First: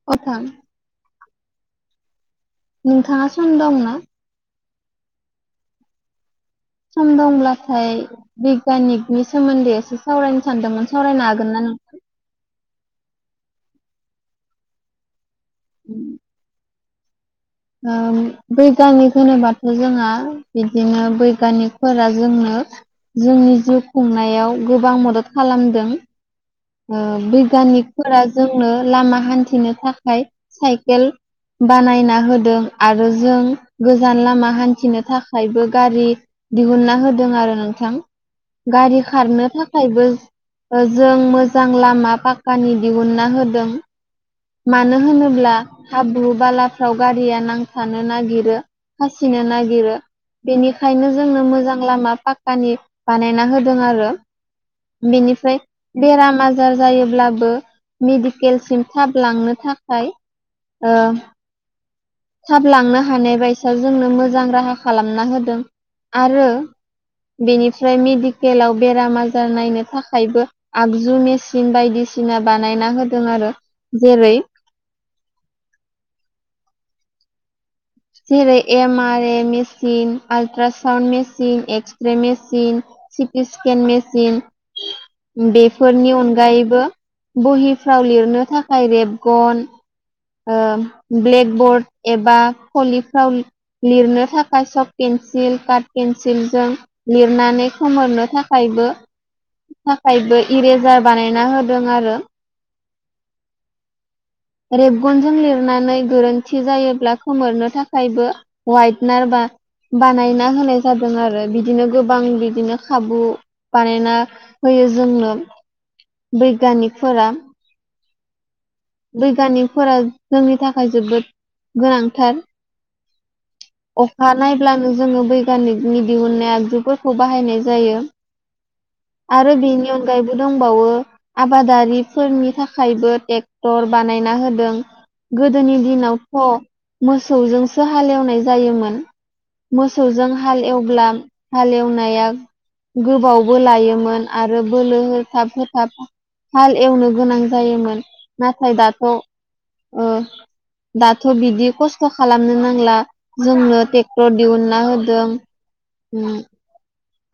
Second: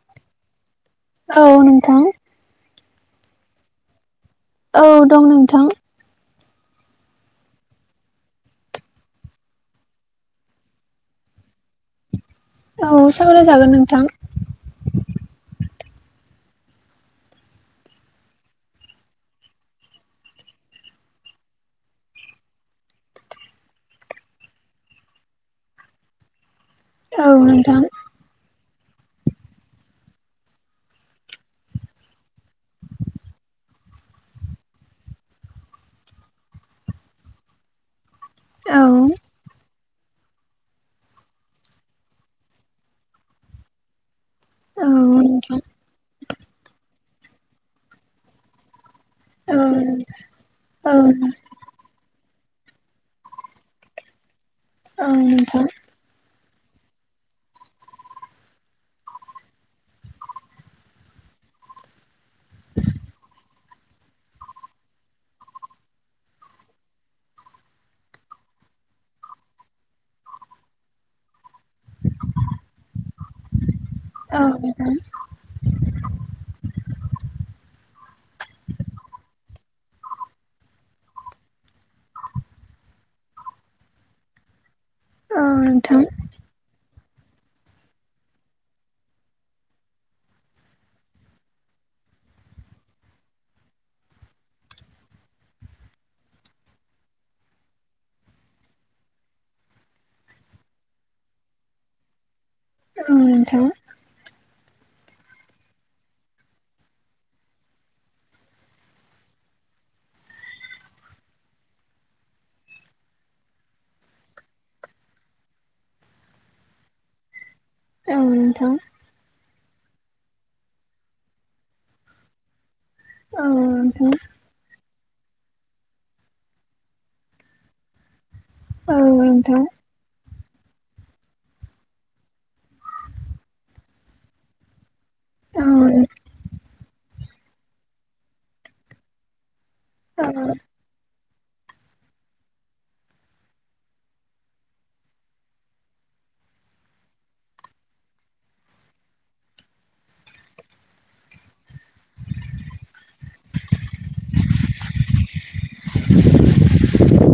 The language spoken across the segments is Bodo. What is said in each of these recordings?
[unintelligible] औ नोंथां नोंथाङा सम दं न औ दं नोंथां सम दंब्लाथाय बिगियानिकनि सोमोन्दै एसे सावरायनो सानदोंमोन सावरायनो हागोन नों औ सावराय जागोन नोंथां उम बैग्यानिक होनोबाथ' जोंहा बिदिनो बैग्यानिकफोरा जोंनो जोंनि जिउ खुंनायाव गोबां मदद खालामदों ओ औ नोंथां बिग्यानिकफोरा जोंनो लामा हान्थिनो थाखाय साइकेल बानायना होदों आरो जों गोजान लामा हान्थिनो थाखायबो गारि दिहुनना होदों आरो नोंथां औ गारि खारनो थाखायबो जों मो जां लामा पाक्कानि दिहुनना होदों औ मानो होनोब्ला नोंथां हाब्रु बालाफ्राव गारिया नांथानो नागिरो फासिनो औ नागिरो औ बेनिखायनो जोंनो मोजां लामा फा कानि बानायना होदों आरो औ बेनिफ्राय नोंथां बेराम आजार जायोब्लाबो मेडिकेलसिम थाब लांनो थाखाय ओ थाब लांनो हानाय बायसआव जोंनो मोजां राहा खालामना होदों आरो बेनिफ्राय मेडिकेलाव बेराम आजार नायनो थाखायबो आगजु मेसि सिन बायदिसिना बानायना होदों आरो जेरै ओम जेरै M R A machine ultrasound machine x-ray machine. CT scan machine. औ नोंथां बेफोरनि अनगायैबो बहिफ्राव लिरनो थाखाय रेबगन ओ ब्लेकबर्ड एबा कलिफ्राव लिरनो थाखाय सक पेन्सिल कार्ड पेन्सिलजों लिरनानै खोमोरनो थाखायबो थाखायबो इरेजार बानायना होदों आरो। ओं नोंथां रेबगनजों लिरनानै गोरोन्थि जायोब्ला खोमोरनो थाखायबो वायथनार बा बानायना होनाय जादों आरो बिदिनो गोबां बिदिनो खाबु बानायना होयो जोंनो बैग्यानिकफोरा। औ नोंथां बैग्यानिकफोरा जोंनि थाखाय जोबोद गोनांथार। औ नोंथां अखा नायब्लानो जोङो बैग्यानिकनि दिहुननाय आगजुफोरखौ बाहायनाय जायो। औ आरो नोंथां बेनि अनगायैबो दंबावो आबादारिफोरनि थाखायबो ट्रेक्टर बानायना होदों। औ गोदोनि दिनावथ' मोसौजोंसो हालेवनाय जायोमोन। औ मोसौजों हालएवब्ला हाल एवनाया गोबावबो लायोमोन आरो बोलो होथाब होथाब हाल एवनो गोनां जायोमोन नाथाय दाथ' ओ दाथ' बिदि खस्थ' खालामनो नांला। जोंनो ट्रेक्टर दिहुनना होदों‌ उम।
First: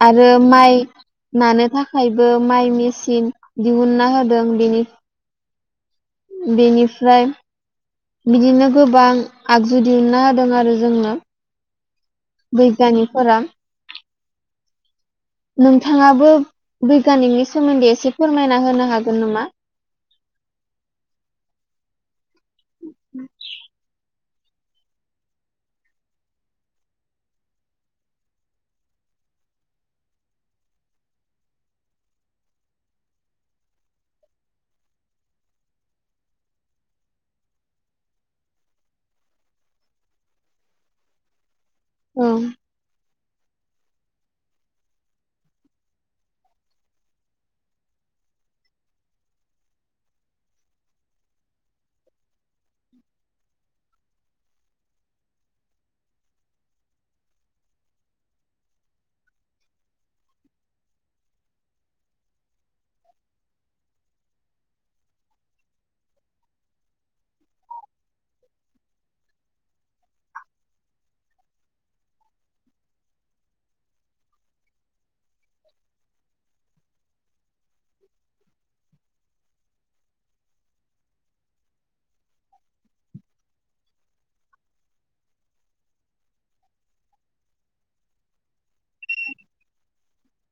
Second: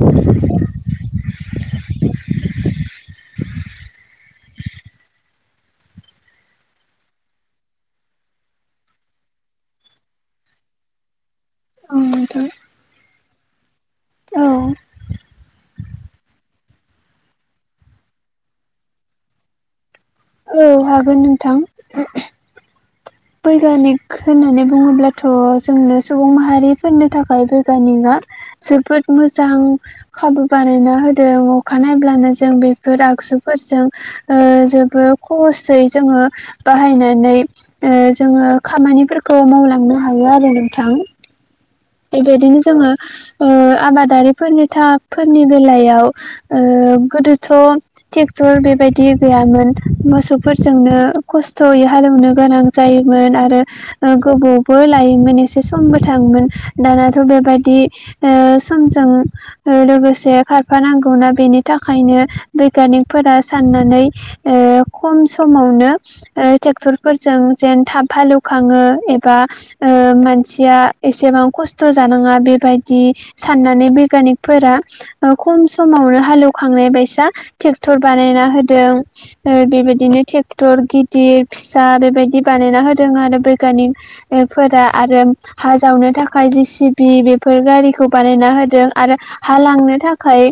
आरो माइ नानो थाखायबो माइ मेसिन दिहुनना होदों बेनि बेनिफ्राय बिदिनो गोबां आगजु दिहुनना होदों आरो जोंनो। [unintelligible] बैग्यानिकफोरा। औ नोंथाङाबो बैग्यानिकनि सोमोन्दै एसे फोरमायना होनो हागोन नामा? औ हागोन नोंथां। [inaudible] बैग्यानिक होननानै बुङोब्लाथ' जोंनो सुबुं माहारिफोरनि थाखाय बैग्यानिकआ जोबोद मोजां खाबु बानायना होदों अखा नायब्लानो जों बेफोर आगजुफोरजों ओ जोबोर खसयै जोङो बाहायनानै ओ जोङो खामानिफोरखौ मावलांनो हायो आरो नोंथां। औ बेबायदिनो जोङो ओ आबादारिफोरनि था फोरनि बेलायाव ओ गोदोथ' ट्रेक्टर बेबायदि गैयामोन मोसौफोरजोंनो खस्थ'यै हालौवनो गोनां जायोमोन आरो ओ गोबावबो लायोमोन एसे समबो थाङोमोन। दानियाथ' बेबादि समजों ओ लोगोसे खारफानांगौनाा बेनि थाखायनो बिैग्यानिकफोरा साननानै ओ खम समावनो ट्रेक्टरफोरजों जेन थाब हालेवखाङो एबा ओ मानसिया एसेबां खस्थ' जानाङा बेबायदि साननानै बिगियानिकफोरा खम समावनो हालेवखांनाय बायसा ट्रेक्टर बानायना होदों ओ बेबायदिनो ट्रेक्टर गिदिर फिसा बेबायदि बानायना होदों आरो बैगयानिक फोर आरो हा जावनो थाखाय खायसे जि सिबि बेफोर गारिखौ बानायना होदों आरो हा लांनो थाखाय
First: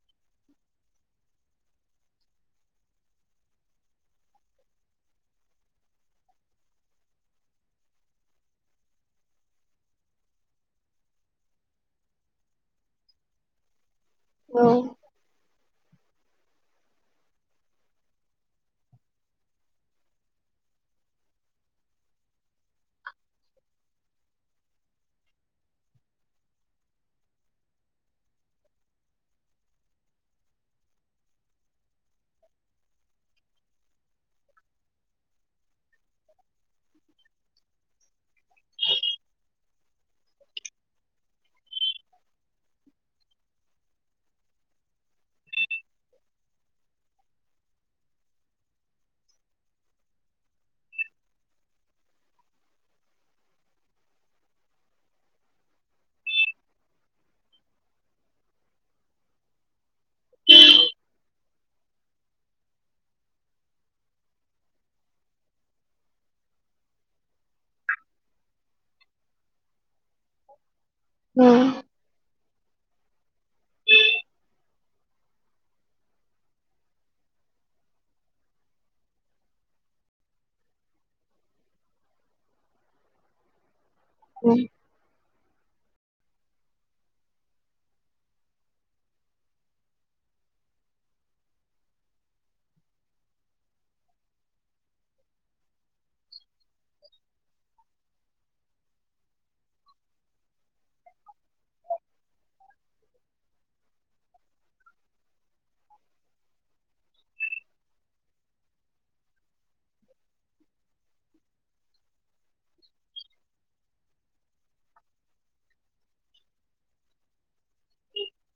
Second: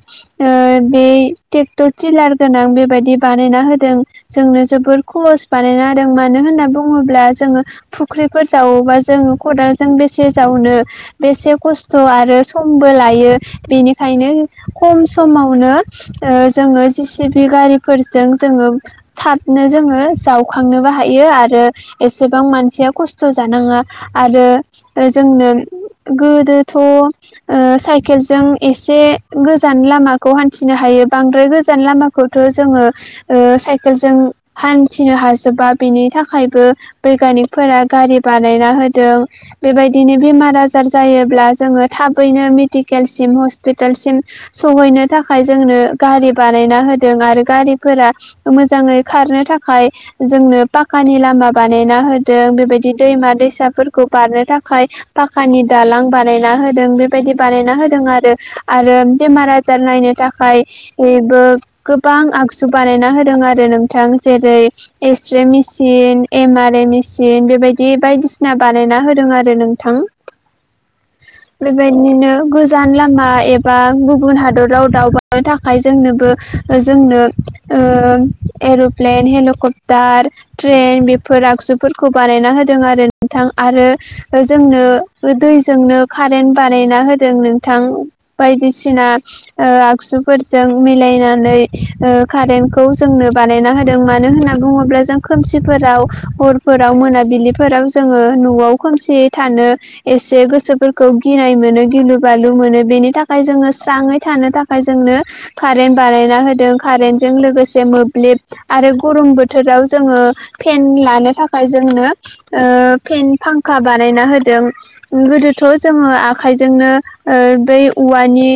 बे ट्रेक्टर थिरिलार गोनां बेबायदि बानायना होदों जोंनो जोबद खहस बानायनादों मानो होनना बुङोब्ला जोङो फुख्रिफोर जावोबा जोंङो खदालजों बेसे जावनो बेसे खस्थ' आरो समबो लायो बेनि ओंखायनो औ खम समावनो ओ जोङो जि सिबि गारिफोरजों जोङो थाबनो जोङो जावखांनोबो हायो आरो एसेबां मानसिया खस्थ' जानाङा आरो जोंनो गोदोथ' ओ साइकेल ज एसे गोजान लामाखौ हान्थिनो हायो बांद्राय गोजान लामा खौथ' जोङो साइकेल जों हान्थिनो हाजोबा बिनि थाखायबो बैगयानिकफोरा गारि बानायना होदों बेबायदिनो बेमार आजार जायोब्ला जोङो थाबैनो मेडिकेलसिम हस्पिटालसिम सहैनो थाखाय जोंनो गारि बानायना होदों आरो गारिफोरा मोजाङै खारनो थाखाय जोंनो पााखानि लामा बानायना होदों बेबायदि दैमा दैसाफोरखौ बारनो थाखाय पाखानि दालां बानायना होदों बेबायदि बानायना होदों आरो आरो बेमारा रिजाल नायनो थाखाय बेबो गोबां आगजु बानायना होदों आरो नोंथां जेरै x-ray machine M R A machine बेबायदि बायदिसिना बानायना होदों आरो नोंथां औ बेबायदि बिदिनो गोजान लामा एबा गुबुन हादराव दावबायनो थाखाय जोंनोबो जोंनो एर'प्लेन हेलिकप्टार ट्रेन बेफोर आगजुफोरखौ बानायना होदों आरो नोंथां आरो जोंनो दैजोंनो कारेन्ट बानायना होदों नोंथां बायदिसिना आगजुफोरजों मिलायनानै कारेन्टखौ जोंनो बानायना होदों मानो होनना बुङोब्ला जों खोमसिफोराव हरफोराव मोनाबिलिफोराव जोङो न'आव खसि थानो एसे गोसो फोरखौ गिनाय मोनो गिलु बालु मोनो बेनि थाखाय जोङो स्राङै थानो थाखाय जोंनो कारेन्ट बानायना होदों कारेन्टजों लोगोसे आरो गरम बोथोराव जोङो फेन लानो थाखाय जोंनो फेन फांखा बानायना होदों गोदोथ' जोङो आखायजोंनो बै औवानि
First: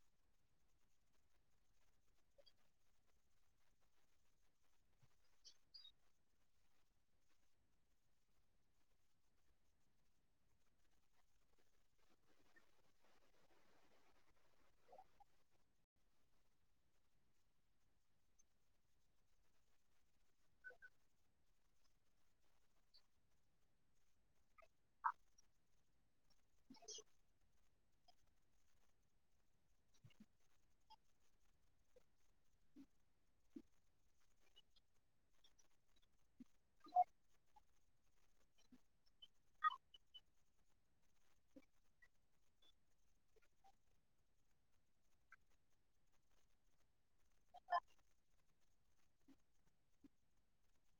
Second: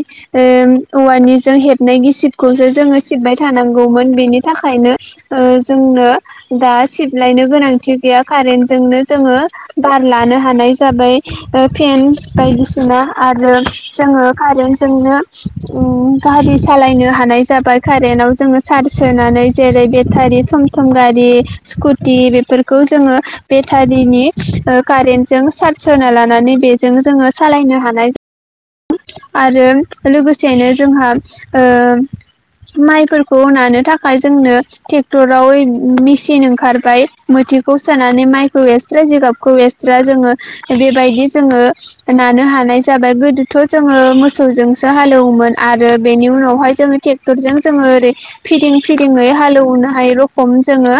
औवानिजों हेबनाय गिसिबखौसो जोङो सिबबाय थानांगौमोन बेनि थाखायनो जोंनो दा सिबलायनो गोनांथि गैया कारेन्टजोंनो जोङो बार लानो हानाय जाबाय फेन बायदिसिना आरो जोङो कारेन्ट जोंनो गारि सालायनो हानाय जाबाय कारेन्टाव जोङो चार्ज होनानै जेरै बेटारि थम थम गारि स्कुटि बेफोरखौ जोङो बेटारिनि कारेन्ट जों सार्ज होना लानानै बेजों जोङो सालायनो हानाय आरो लोगोसेयैनो जोंहा ओ माइफोरखौ नानो थाखाय जोंनो टेक टराव मेसिन ओंखारबाय। मोथिखौ सोनानै माइखौ ट्रा जिगाबखौ एक्सट्रा जोङो बेबायदि जोङो नानो हानाय जाबाय गोदोथ' जोङो मोसौजोंसो हालेवोमोन आरो बेनि उनावहाय जोङो टेक टररजों जोङो ओरै फिदिं फिदिङै हालौनाय रखम जोङो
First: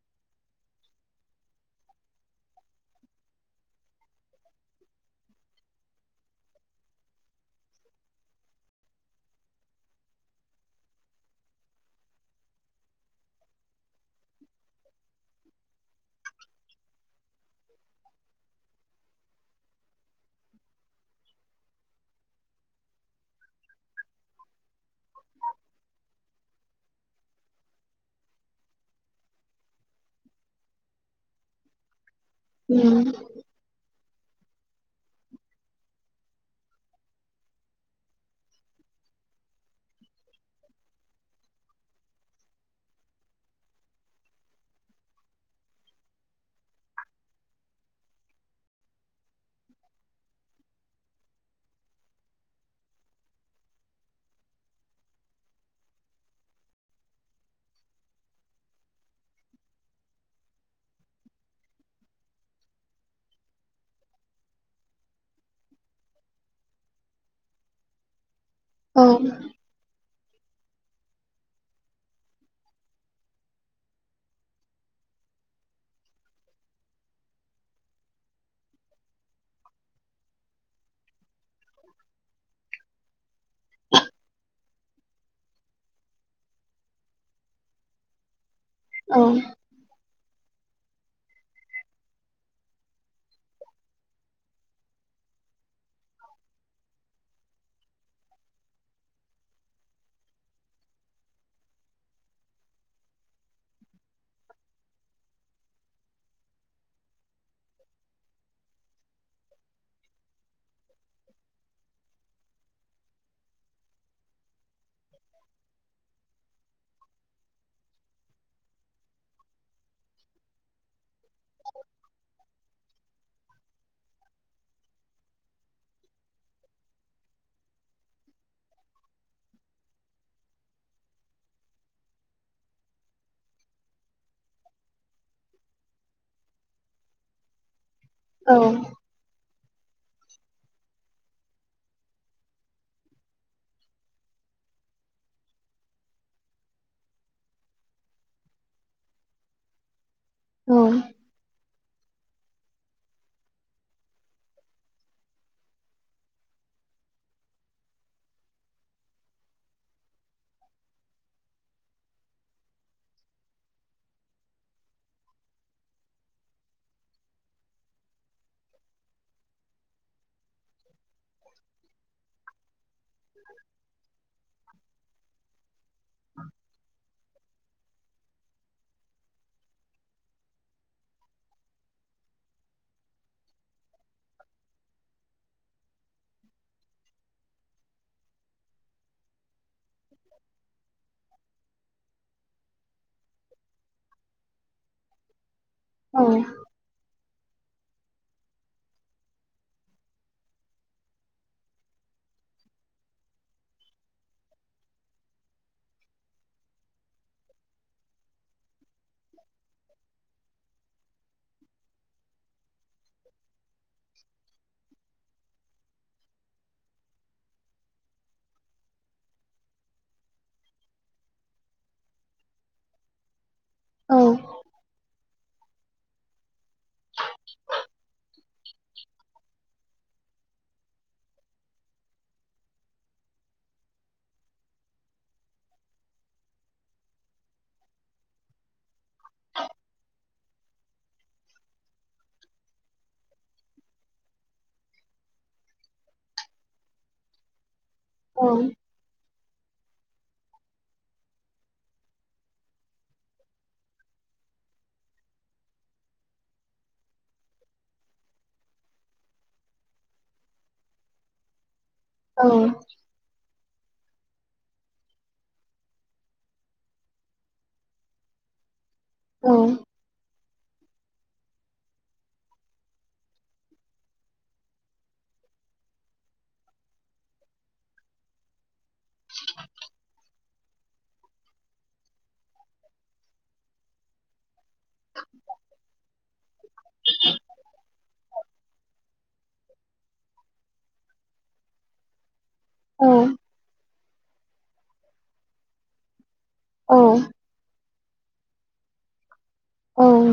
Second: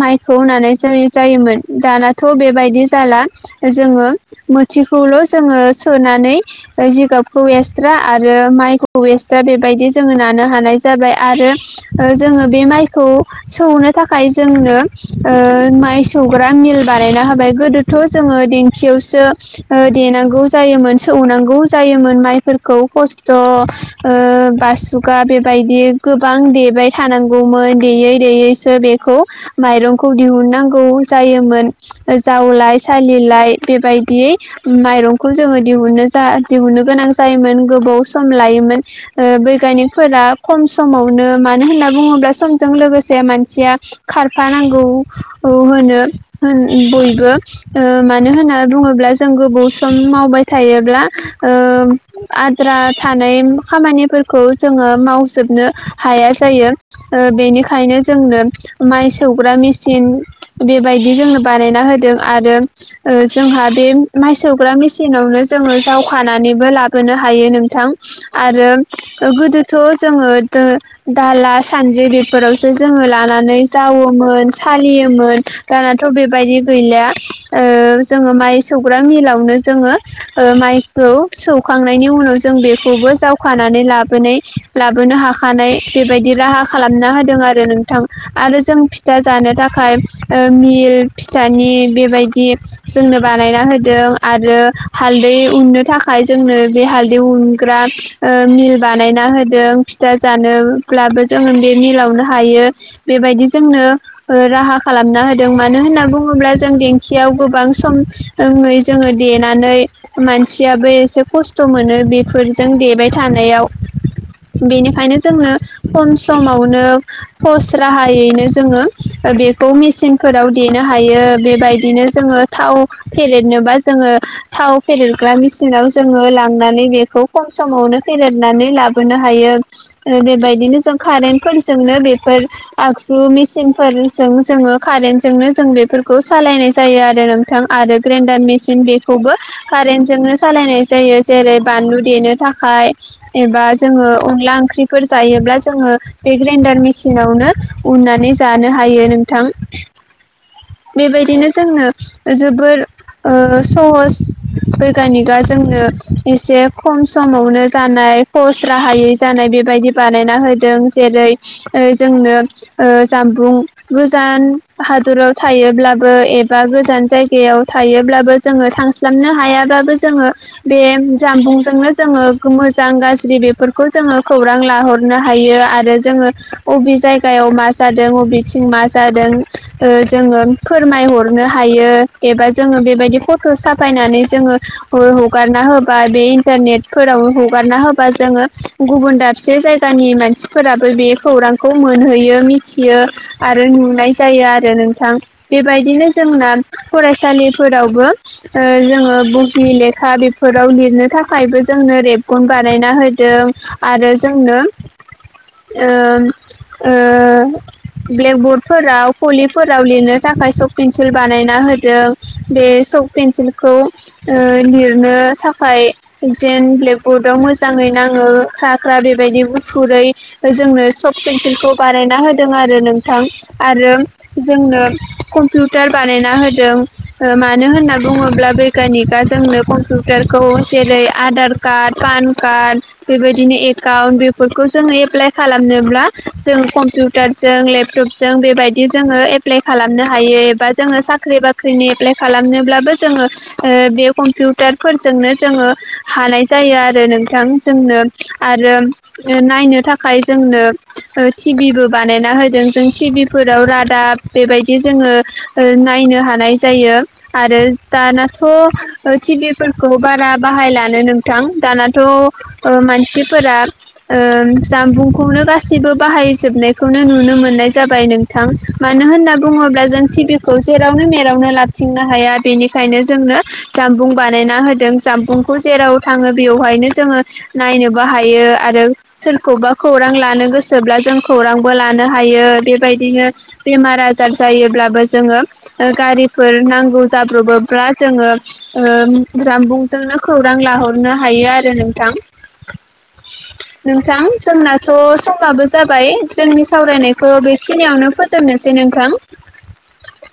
माइखौ होनानै जायोमोन। दानाथ' बेबायदि जाला। जोङो मोथिखौल' जोङो सोनानै जिगाबखौ एसट्रा आरो माइखौ एसट्रा बेबायदि जोङो नानो हानाय जाबाय आरो जोङो बे माइखौ सौनो थाखाय जोंनो माइ सौ ग्रा मिल बानायना होबाय। गोदोथ' जोङो दिेंखियावसो देनांगौ जायोमोन सौनांगौ जायोमोन माइफोरखौ खस्थ' बासुगा बेबायदि गोबां देबाय थानांगौमोन। देयै देयैसो बेखौ माइरंखौ दिहुननांगौ जायोमोन, जावलाय सालिलाय बेबायदियै माइरंखौ जोङो दिहुननो जा दिहुननो गोनां जायोमोन गोबाव सम लायोमोन। बैग्यानिकफोरा खम समावनो मानो होनना बुङोब्ला समजों लोगोसे मानसिया खारफानांगौ होनो होन बयबो। मानो होनना बुङोब्ला जों गोबाव सम मावबाय थायोब्ला ओ आद्रा थानाय खामानिफोरखौ जोङो मावजोबनो हाया जायो। बेनिखायनो जोंनो माइ सौग्रा मिसिन बेबाय बिदि जोंनो बानायना होदों आरो जोंहा बे माइ सौग्रा मेसिनावनो जोङो जावखानानैबो लाबोनो हायो नोंथां। आरो औ गोदोथ' जोङो दो दाला सान्द्रि बेफोरावसो जोङो लानानै जावोमोन सालियोमोन। दानाथ' बेबायदि गैलि जोङो माइ सौग्रा मिलावनो जोङो माइखौ सौखांनायनि उनाव जों बे खौबो जावखानानै लाबोनाय लाबोनो हाखानाय बेबायदि राहा खालामना होदों आरो नोंथां। आरो जों फिथा जानो थाखाय मिल फिथानि बेबायदि जोंनो बानायना होदों आरो हालदै उननो थाखाय जोंनो बे हालदै उनग्रा मिल बानायना होदों फिथा जानोब्लाबो जोङो बे मिलावनो हायो। बेबायदि जोंनो राहा खालामना होदों। मानो होनना बुङोब्ला जों देंखियाव गोबां समै जोङो देनानै मानसियाबो एसे खस्थ' मोनो बेफोरजों देबाय थानायाव। बेनिखायनो जोंनो खम समावनो फस राहायैनो जोङो बे बे मिसिनफोराव देनो हायो। बेबायदिनो जोङो थाव फेलेदनोबा जोङो थाव फेरेदग्रा मेसिनाव जोङो लांनानै बेखौ खम समावनो फेरेदनानै लाबोनो हायो। बेबायदिनो जों कारेन्टफोरजोंनो बेफोर आगजु मिसिनफोर जों जोङो कारेन्टजोंनो जों बेफोरखौ सालायनाय जायो आरो नोंथां आरो ग्रेन्डार मेसिन बे खौबो कारेन्टजोंनो सालायनाय जायो जेरै बानलु देनो थाखाय एबा जोङो अनला ओंख्रिफोर जायोब्ला जोङो बे ग्रेन्डार मेसिनावनो उननानै जानो हायो नोंथां। औ बेबायदिनो जोंनो जोबोर सहस बैगयानिकआ जोंनो एसे खम समावनो जानाय खहस राहायै जानाय बेबायदि बानायना होदों। जेरै जोंनो जामबुं गोजान हादराव थायोब्लाबो एबा गोजान जायगायाव थायोब्लाबो जोङो थांस्लाबनो हायाबाबो जोङो बे जामबुंजोंनो जोङो मोजां गाज्रि बेफोरखौ जोङो खौरां लाहरनो हायो आरो जोङो बबे जायगायाव मा जादों अबेथिं मा जादों ओ जोंङो फोरमायहरनो हायो एबा जोंङो बेबायदि फट' साफायनानै जोंङो बो हगारना होबा बे इन्टारनेटफोराव हगारना होबा जोंङो गुबुन दाबसे जायगा गानि मानसिफोराबो बे खौरांखौ मोनहैयो मिथियो। आरो नुनाय जायो आरो नोंथां बेबायदिनो औ जोंना फरायसालिफोरावबो ओ जोंङो बुगिनि लेखा बेफोराव लिरनो थाखायबो जोंनो रेबगन बानायना होदों। आरो जोंनो ओम ओ ब्लेकबर्डफोराव फोराव लिरनो थाखाय सक पेन्सिल बानायना होदों बे सक पेन्सिलखौ ओ लिरनो था खाय जेन ब्लेकबर्डआव मोजांङै नांङो ख्रा ख्रा बेबायदि गुफुरै जोंनो सफ पेन्सिलखौ बानायना होदों आरो नोंथां आरो औ जोंनो कम्पिउटार बानायना होदों ओ मानो होनना बुंङोब्ला बै कनिकआ जोंनो कम्पिउटारखौ जेरै आधार कार्ड पान कार्ड बेबायदिनो एकाउन्ट बेफोरखौ जोंङो एप्लाइ खालामनोब्ला जोंङो कम्पिउ टारजों लेपटप जों बेबायद दि जोंङो एप्लाइ खालामनो हायो एबा जोंङो साख्रि बाख्रिनि एप्लाइ खालामनोब्लाबो जोंङो ओ बे कम्पिउटारफोरजोंनो जोंङो हानाय जायो आरो नोंथां जोंनो आरो ओ नायनो थाखाय जोंनो टि भि बो बानायना होदों जों टि भि फोराव रादाब बेबायदि जोंङो ओ नायनो हानाय जायो। आरो दानाथ' टि भि फोरखौ बारा बाहायलानो नोंथां दाना थ' औ ओ मानसिफोरा ओ जामबुंखौनो गाैबो बाहायजोबनायखौनो नुनो मोननाय जाबाय नोंथां। मानो होनना बुंङोब्ला जों टि भि खौ खौ जेरावनो मेरावनो लाबथिंनो हाया बेनिखायनो जोंनो जामबुं बानायना होदों। जामबुंखौ जेराव थांङो बेवहायनो जोंङो नायनो बाहायो आरो सोरखौबा खौरां लानो गोसोब्ला जों खौरांबो लानो हायो बेबायद बिदिनो बेमार आजार जायोब्लाबो जोंङो ओ गारिफोर नांगौ जाब्रबोब्ला जोंङो ओन जामबुंजोंनो खौरां लाहरनो हायो आरो नोंथां। नोंथां जोंनाथ' समबाबो जाबाय जोंनि औ सावरायनायखौ बेखिनियावनो फोजोबनोसै नोंथां। औ